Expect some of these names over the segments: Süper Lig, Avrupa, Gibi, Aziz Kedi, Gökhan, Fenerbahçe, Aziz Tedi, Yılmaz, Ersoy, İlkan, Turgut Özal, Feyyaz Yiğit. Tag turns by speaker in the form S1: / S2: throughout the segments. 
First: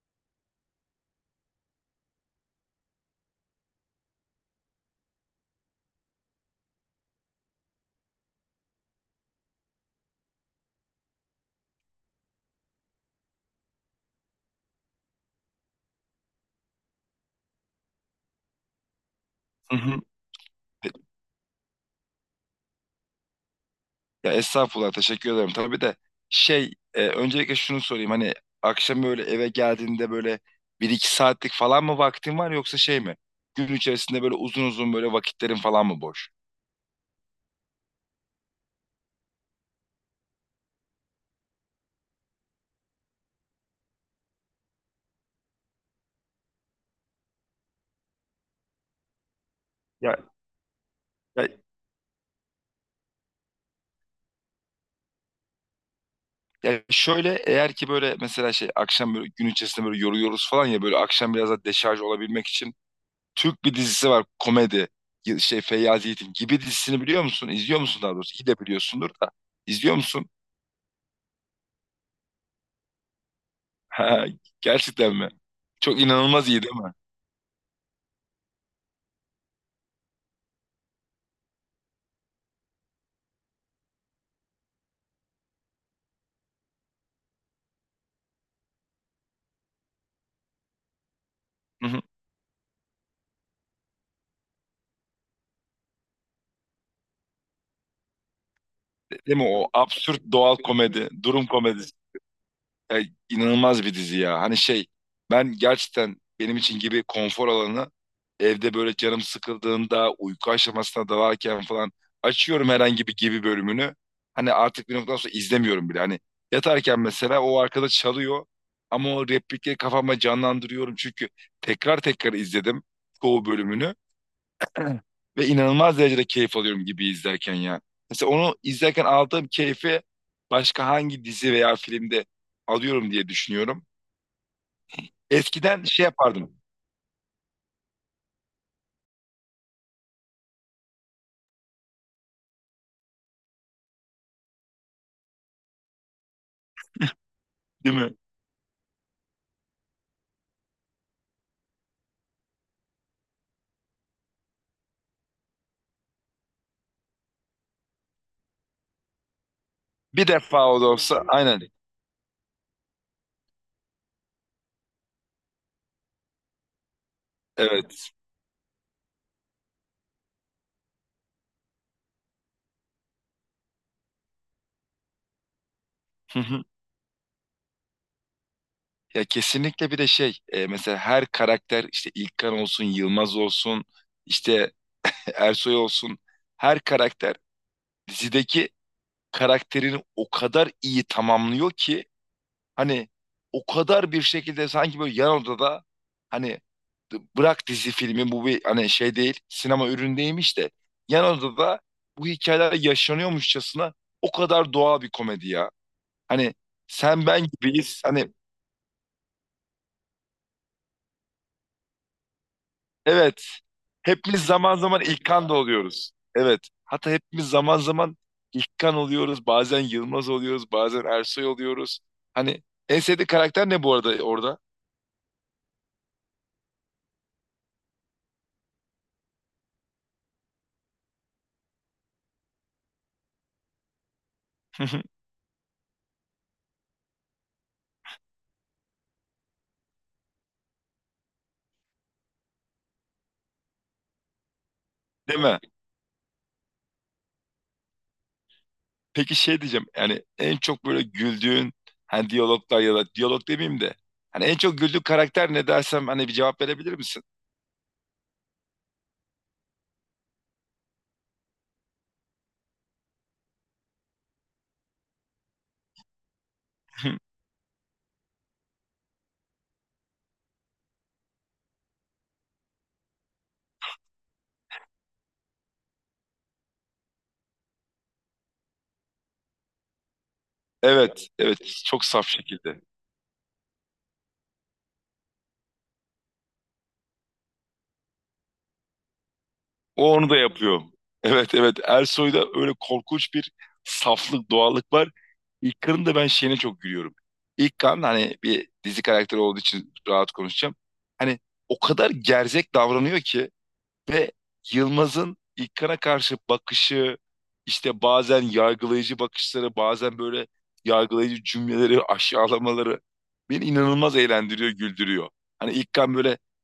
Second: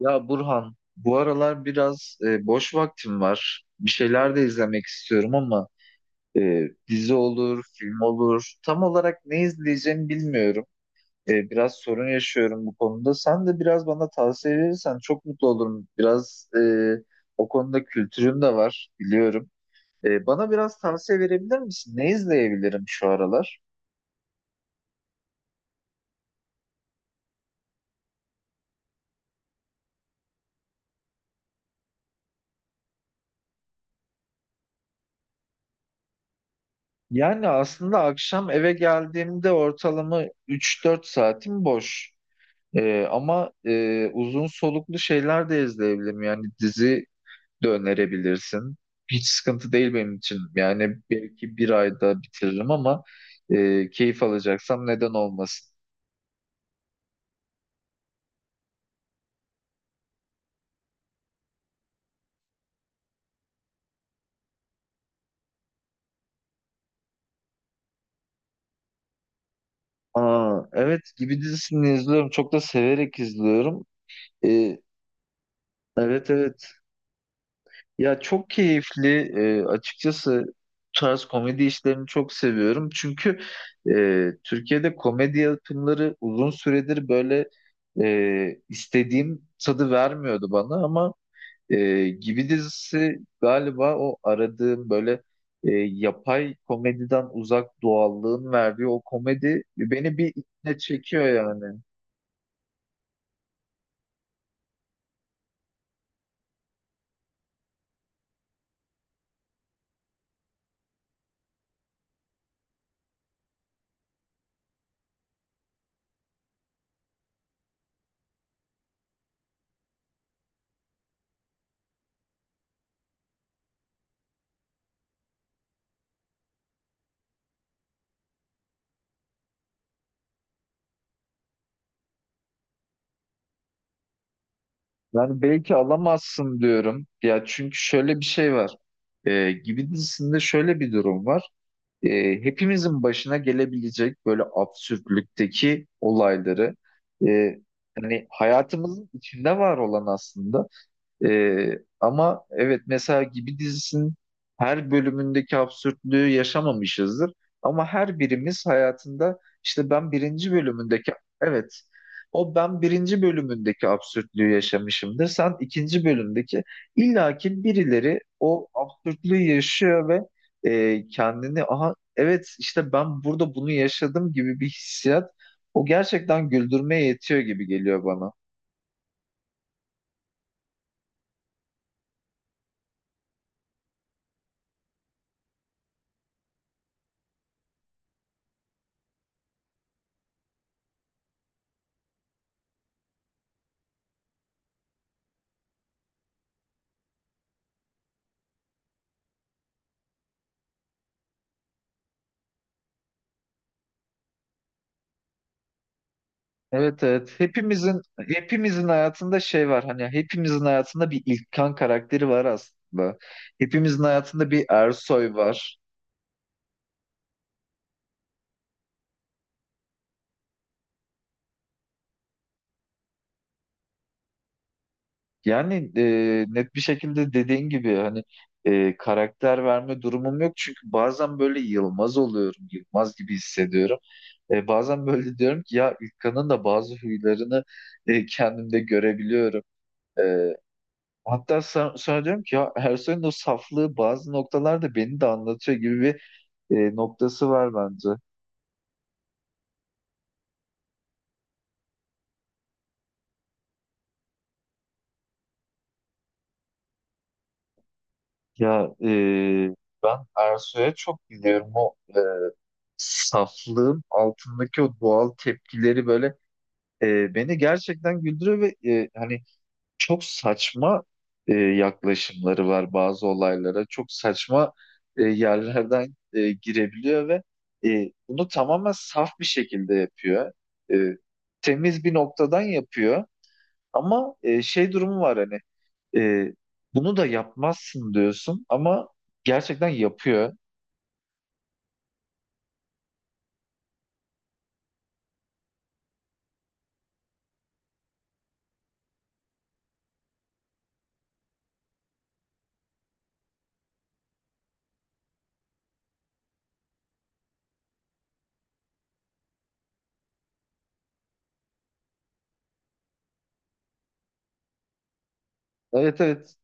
S1: Ya Burhan, bu aralar biraz boş vaktim var. Bir şeyler de izlemek istiyorum ama dizi olur, film olur. Tam olarak ne izleyeceğimi bilmiyorum. Biraz sorun yaşıyorum bu konuda. Sen de biraz bana tavsiye verirsen çok mutlu olurum. Biraz o konuda kültürüm de var, biliyorum.
S2: Hı hı.
S1: Bana biraz tavsiye verebilir misin? Ne izleyebilirim şu aralar?
S2: Ya estağfurullah teşekkür ederim. Tabii de öncelikle şunu sorayım hani akşam böyle eve geldiğinde böyle bir iki saatlik falan mı vaktin var yoksa şey mi? Gün içerisinde böyle uzun uzun böyle vakitlerin falan mı boş?
S1: Yani aslında akşam eve geldiğimde ortalama üç dört saatim boş. Ama uzun soluklu şeyler de izleyebilirim. Yani dizi de önerebilirsin. Hiç sıkıntı değil benim
S2: Ya,
S1: için. Yani
S2: ya,
S1: belki bir ayda bitiririm ama keyif alacaksam neden olmasın.
S2: Ya şöyle eğer ki böyle mesela akşam böyle gün içerisinde böyle yoruluyoruz falan ya böyle akşam biraz da deşarj olabilmek için Türk bir dizisi var komedi. Feyyaz Yiğit'in Gibi dizisini biliyor musun? İzliyor musun daha doğrusu? İyi de biliyorsundur da. İzliyor musun?
S1: Aa, evet gibi dizisini izliyorum. Çok da severek izliyorum.
S2: Ha,
S1: Ee,
S2: gerçekten mi? Çok
S1: evet
S2: inanılmaz iyi
S1: evet.
S2: değil mi?
S1: Ya çok keyifli, açıkçası bu tarz komedi işlerini çok seviyorum. Çünkü Türkiye'de komedi yapımları uzun süredir böyle istediğim tadı vermiyordu bana ama
S2: Hı hı.
S1: Gibi dizisi galiba o aradığım, böyle yapay komediden uzak doğallığın verdiği o
S2: Değil mi?
S1: komedi
S2: O
S1: beni
S2: absürt
S1: bir
S2: doğal
S1: içine
S2: komedi,
S1: çekiyor
S2: durum
S1: yani.
S2: komedisi. Ya, inanılmaz bir dizi ya. Hani ben gerçekten benim için Gibi konfor alanı. Evde böyle canım sıkıldığında uyku aşamasına dalarken falan açıyorum herhangi bir Gibi bölümünü. Hani artık bir noktadan sonra izlemiyorum bile. Hani yatarken mesela o arkada çalıyor ama o replikleri kafama canlandırıyorum çünkü tekrar tekrar izledim çoğu bölümünü. Ve inanılmaz derecede keyif alıyorum Gibi izlerken ya. Mesela onu izlerken aldığım keyfi başka hangi dizi veya filmde alıyorum diye düşünüyorum.
S1: Yani belki
S2: Eskiden şey
S1: alamazsın
S2: yapardım,
S1: diyorum. Ya çünkü şöyle bir şey var. Gibi dizisinde şöyle bir durum var. Ee, hepimizin başına gelebilecek böyle absürtlükteki olayları, e,
S2: değil mi?
S1: hani hayatımızın içinde var olan aslında, ama evet mesela Gibi dizisinin her bölümündeki absürtlüğü yaşamamışızdır. Ama her birimiz hayatında işte ben
S2: Bir
S1: birinci
S2: defa o da
S1: bölümündeki,
S2: olsa aynen.
S1: evet, o ben birinci bölümündeki absürtlüğü yaşamışımdır. Sen ikinci bölümdeki, illaki
S2: Evet.
S1: birileri o absürtlüğü yaşıyor ve kendini aha evet işte ben burada bunu yaşadım gibi bir hissiyat, o
S2: Hı
S1: gerçekten
S2: hı.
S1: güldürmeye yetiyor gibi geliyor bana.
S2: Ya kesinlikle. Bir de mesela her karakter, işte İlkan olsun, Yılmaz olsun, işte Ersoy olsun, her karakter dizideki karakterini o kadar iyi tamamlıyor ki. Hani o kadar bir şekilde, sanki böyle yan odada, hani bırak dizi filmi, bu bir hani şey değil, sinema ürünü değilmiş de yan odada bu hikayeler yaşanıyormuşçasına o kadar doğal bir komedi ya. Hani
S1: Evet
S2: sen
S1: evet,
S2: ben
S1: hepimizin
S2: gibiyiz. Hani
S1: hepimizin hayatında şey var, hani hepimizin hayatında bir İlkan karakteri var aslında.
S2: evet,
S1: Hepimizin
S2: hepimiz
S1: hayatında bir
S2: zaman zaman
S1: Ersoy
S2: İlkan da
S1: var.
S2: oluyoruz. Evet, hatta hepimiz zaman zaman İlkan oluyoruz. Bazen Yılmaz oluyoruz. Bazen Ersoy oluyoruz. Hani en sevdiği karakter ne bu arada orada?
S1: Yani net bir şekilde dediğin gibi, hani karakter verme durumum yok çünkü bazen böyle Yılmaz oluyorum, Yılmaz gibi hissediyorum. Bazen böyle diyorum ki ya, İlkan'ın da bazı huylarını kendimde görebiliyorum. E, Hatta sonra diyorum ki ya, Ersoy'un o saflığı bazı noktalarda beni de
S2: Değil mi?
S1: anlatıyor gibi bir noktası var bence.
S2: Peki şey diyeceğim, yani en çok böyle güldüğün hani diyaloglar ya da diyalog demeyeyim de hani en çok güldüğün karakter ne dersem hani bir cevap verebilir misin?
S1: Ya ben Ersoy'a çok biliyorum, o saflığın altındaki o doğal tepkileri böyle beni gerçekten güldürüyor ve hani çok saçma yaklaşımları var bazı olaylara. Çok saçma yerlerden girebiliyor ve bunu tamamen saf bir şekilde yapıyor. E,
S2: Evet evet,
S1: Temiz
S2: çok
S1: bir
S2: saf
S1: noktadan
S2: şekilde.
S1: yapıyor ama şey durumu var, hani e, bunu da yapmazsın diyorsun ama gerçekten
S2: O onu da
S1: yapıyor.
S2: yapıyor. Evet evet, Ersoy'da öyle korkunç bir saflık doğallık var. İlkan'ın da ben şeyine çok gülüyorum. İlkan hani bir dizi karakteri olduğu için rahat konuşacağım. Hani o kadar gerzek davranıyor ki. Ve Yılmaz'ın İlkan'a karşı bakışı, işte bazen yargılayıcı bakışları, bazen böyle yargılayıcı cümleleri, aşağılamaları beni inanılmaz eğlendiriyor, güldürüyor. Hani İlkan
S1: Evet
S2: böyle
S1: evet.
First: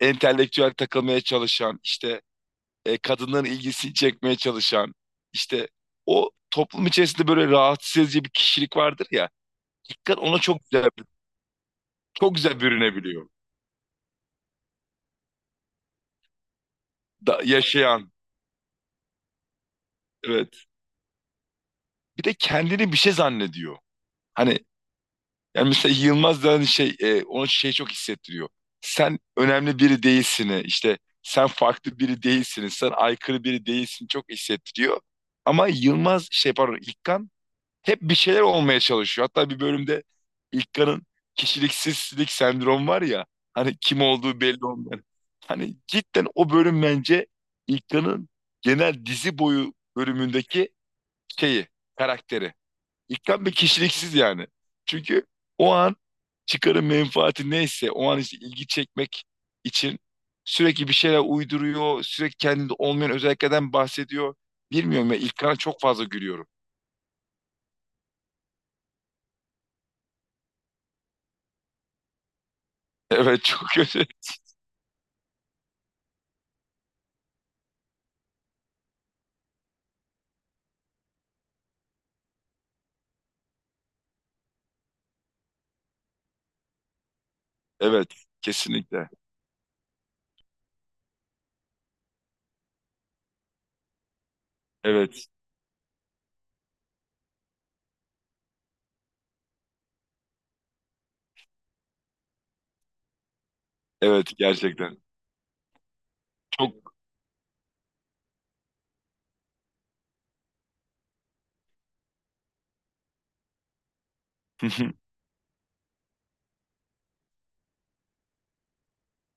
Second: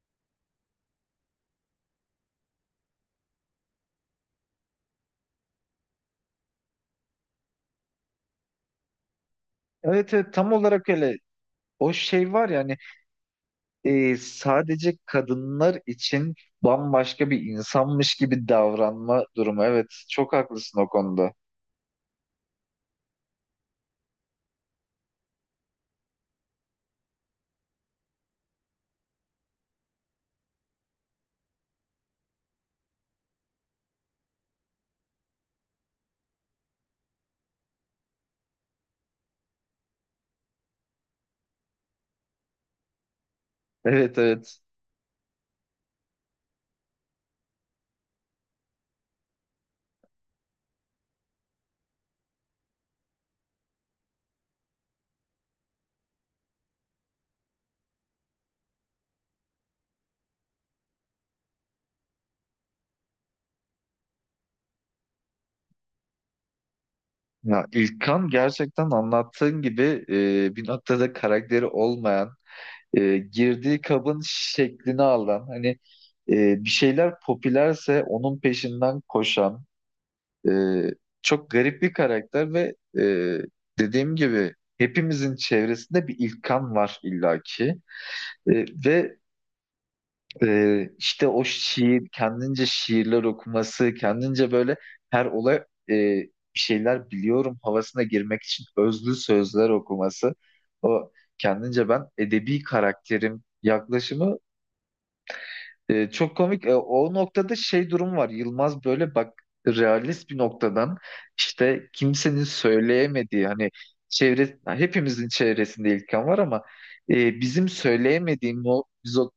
S2: entelektüel takılmaya çalışan, işte kadınların ilgisini çekmeye çalışan, işte o toplum içerisinde böyle rahatsız edici bir kişilik vardır ya.
S1: Evet
S2: İlkan
S1: evet,
S2: ona
S1: tam
S2: çok
S1: olarak
S2: güzel,
S1: öyle. O şey
S2: çok
S1: var
S2: güzel
S1: yani,
S2: bürünebiliyor.
S1: sadece kadınlar için bambaşka bir
S2: Da, yaşayan,
S1: insanmış gibi davranma durumu. Evet çok
S2: evet.
S1: haklısın o konuda.
S2: Bir de kendini bir şey zannediyor. Hani yani mesela Yılmaz da hani ona şey çok hissettiriyor. Sen önemli biri değilsin. İşte sen farklı biri değilsin. Sen aykırı biri değilsin, çok hissettiriyor. Ama Yılmaz pardon İlkan hep bir şeyler olmaya çalışıyor. Hatta bir bölümde İlkan'ın kişiliksizlik sendromu var ya, hani kim
S1: Evet
S2: olduğu
S1: evet.
S2: belli olmayan. Hani cidden o bölüm bence İlkan'ın genel dizi boyu bölümündeki şeyi, karakteri. İkram bir kişiliksiz yani. Çünkü o an çıkarın menfaati neyse o an işte ilgi çekmek için sürekli bir şeyler uyduruyor. Sürekli kendinde olmayan özelliklerden bahsediyor. Bilmiyorum ya, İlkan'a çok fazla gülüyorum.
S1: Ya İlkan gerçekten anlattığın gibi bir noktada karakteri olmayan,
S2: Evet, çok
S1: girdiği
S2: kötü.
S1: kabın şeklini alan, hani bir şeyler popülerse onun peşinden koşan, Ee, çok garip bir karakter ve dediğim gibi hepimizin çevresinde bir İlkan var illaki.
S2: Evet, kesinlikle.
S1: Ve işte o şiir, kendince şiirler okuması, kendince böyle her
S2: Evet.
S1: olay e, bir şeyler biliyorum havasına girmek için özlü sözler okuması. O kendince ben edebi karakterim
S2: Evet,
S1: yaklaşımı
S2: gerçekten.
S1: çok komik.
S2: Çok
S1: O noktada şey durum var. Yılmaz böyle bak realist bir noktadan, işte kimsenin söyleyemediği, hani çevre, hepimizin çevresinde İlkan var ama bizim söyleyemediğimiz o, biz o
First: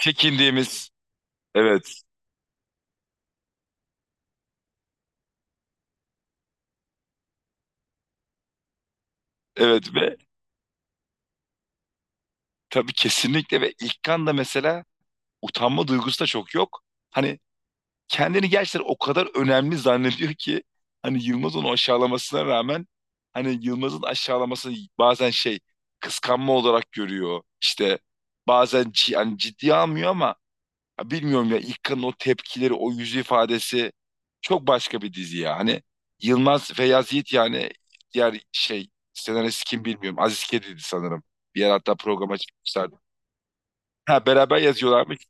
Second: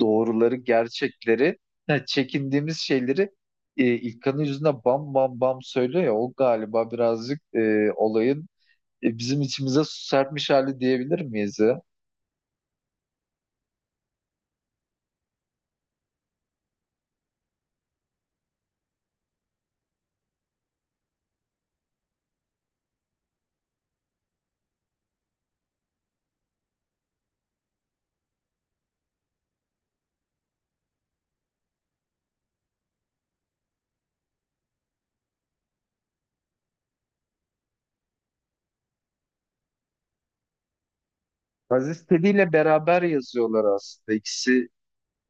S1: doğruları, gerçekleri,
S2: Evet.
S1: ha, çekindiğimiz şeyleri İlkan'ın yüzüne bam bam bam söylüyor ya, o galiba birazcık olayın bizim içimize
S2: Evet
S1: su
S2: ve
S1: serpmiş hali diyebilir miyiz ya?
S2: tabii kesinlikle, ve İlkan da mesela utanma duygusu da çok yok. Hani kendini gerçekten o kadar önemli zannediyor ki hani Yılmaz onu aşağılamasına rağmen, hani Yılmaz'ın aşağılaması bazen şey, kıskanma olarak görüyor. İşte bazen yani ciddiye almıyor ama ya bilmiyorum ya, İlkan'ın o tepkileri, o yüz ifadesi çok başka bir dizi ya. Hani Yılmaz Feyyaz Yiğit, yani diğer şey senarist kim bilmiyorum. Aziz Kedi'ydi sanırım. Bir yer hatta
S1: Aziz Tedi
S2: programa
S1: ile
S2: çıkmışlardı.
S1: beraber yazıyorlar aslında.
S2: Ha, beraber
S1: İkisi.
S2: yazıyorlarmış.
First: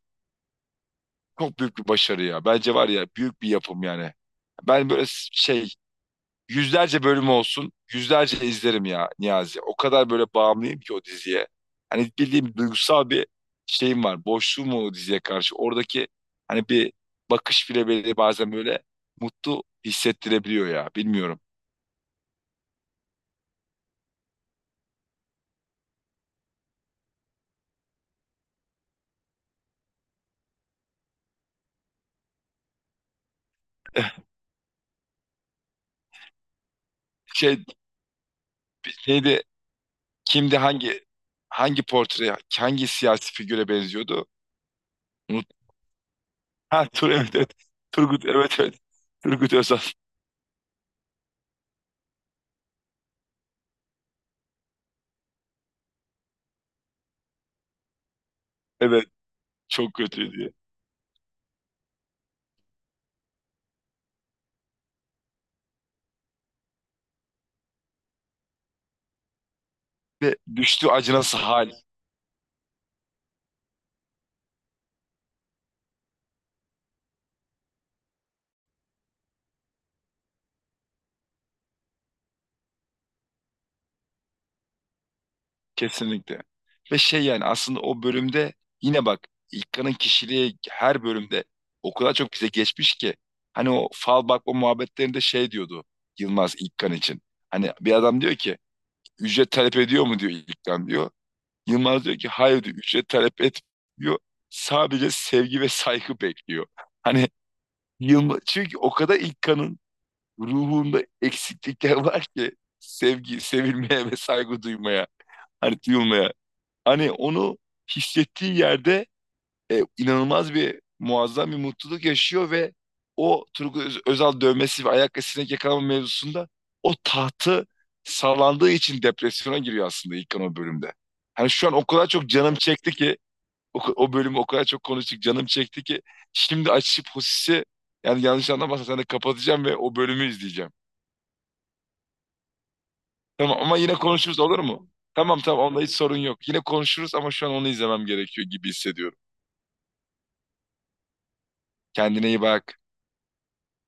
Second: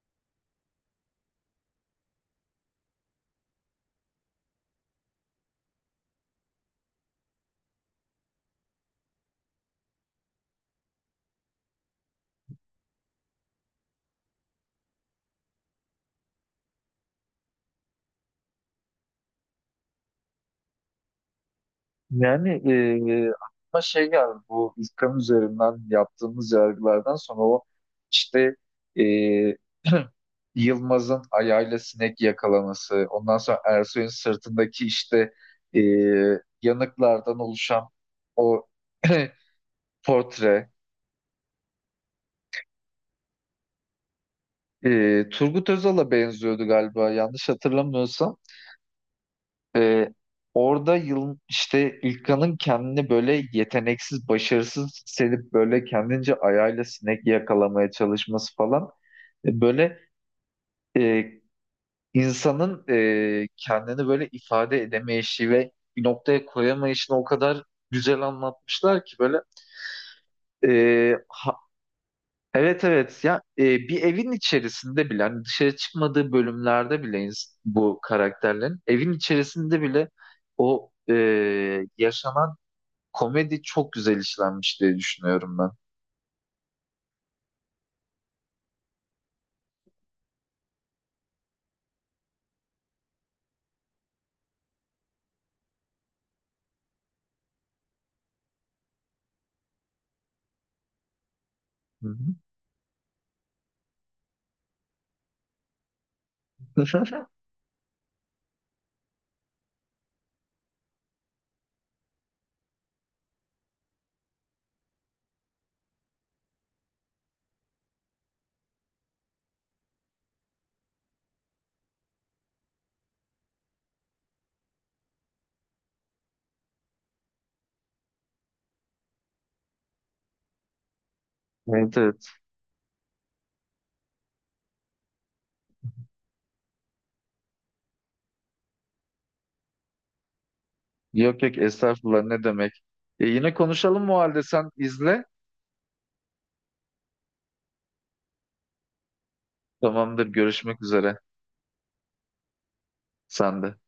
S2: Çok büyük bir başarı ya. Bence var ya, büyük bir yapım yani. Ben böyle yüzlerce bölüm olsun, yüzlerce izlerim ya Niyazi. O kadar böyle bağımlıyım ki o diziye. Hani bildiğim duygusal bir şeyim var. Boşluğum var o diziye karşı. Oradaki hani bir bakış bile beni bazen böyle mutlu hissettirebiliyor ya. Bilmiyorum.
S1: Yani aklıma şey geldi, bu İlkan üzerinden yaptığımız yargılardan sonra o işte e, Yılmaz'ın ayağıyla sinek yakalaması, ondan sonra Ersoy'un sırtındaki işte e, yanıklardan
S2: Şey
S1: oluşan o
S2: neydi? Kimdi,
S1: portre,
S2: hangi portre hangi siyasi figüre benziyordu? Unut.
S1: Turgut Özal'a benziyordu
S2: Ha
S1: galiba,
S2: Tur evet
S1: yanlış
S2: evet. Turgut
S1: hatırlamıyorsam.
S2: evet evet. Turgut Özal.
S1: Ee, orada yıl işte İlkan'ın kendini böyle yeteneksiz, başarısız hissedip böyle kendince ayağıyla sinek yakalamaya çalışması falan.
S2: Evet. Çok
S1: Böyle
S2: kötü diye.
S1: e, insanın kendini böyle ifade edemeyişi ve bir noktaya koyamayışını o kadar güzel anlatmışlar ki, böyle
S2: Ve düştüğü
S1: e,
S2: acınası
S1: ha-
S2: hal,
S1: evet evet ya, bir evin içerisinde bile hani dışarı çıkmadığı bölümlerde bile bu karakterlerin evin içerisinde bile o yaşanan komedi çok güzel işlenmiş diye düşünüyorum ben.
S2: kesinlikle. Ve şey, yani aslında o bölümde yine bak, İlkan'ın kişiliği her bölümde o kadar çok bize geçmiş ki. Hani o fal bakma muhabbetlerinde şey diyordu Yılmaz İlkan için. Hani bir adam diyor ki ücret talep ediyor mu diyor, İlkan diyor. Yılmaz
S1: Hı
S2: diyor ki hayır diyor, ücret talep etmiyor. Sadece sevgi ve saygı bekliyor.
S1: hı.
S2: Hani Yılmaz, çünkü o kadar İlkan'ın ruhunda eksiklikler var ki, sevgi, sevilmeye ve saygı duymaya, hani duyulmaya. Hani onu hissettiği yerde inanılmaz bir muazzam bir mutluluk yaşıyor ve o Turgut Özal dövmesi ve ayak sinek yakalama mevzusunda o tahtı sallandığı için depresyona giriyor aslında İlkan o bölümde. Hani şu an o
S1: Evet,
S2: kadar çok
S1: evet.
S2: canım çekti ki o bölümü, o kadar çok konuştuk, canım çekti ki şimdi açıp Hosis'i, yani yanlış anlamazsan sen de kapatacağım ve o bölümü izleyeceğim.
S1: Yok yok, estağfurullah, ne demek. Yine
S2: Tamam ama yine
S1: konuşalım o
S2: konuşuruz
S1: halde,
S2: olur
S1: sen
S2: mu?
S1: izle.
S2: Tamam tamam, onda hiç sorun yok. Yine konuşuruz ama şu an onu izlemem gerekiyor gibi hissediyorum.
S1: Tamamdır, görüşmek üzere.
S2: Kendine iyi bak.
S1: Sen de.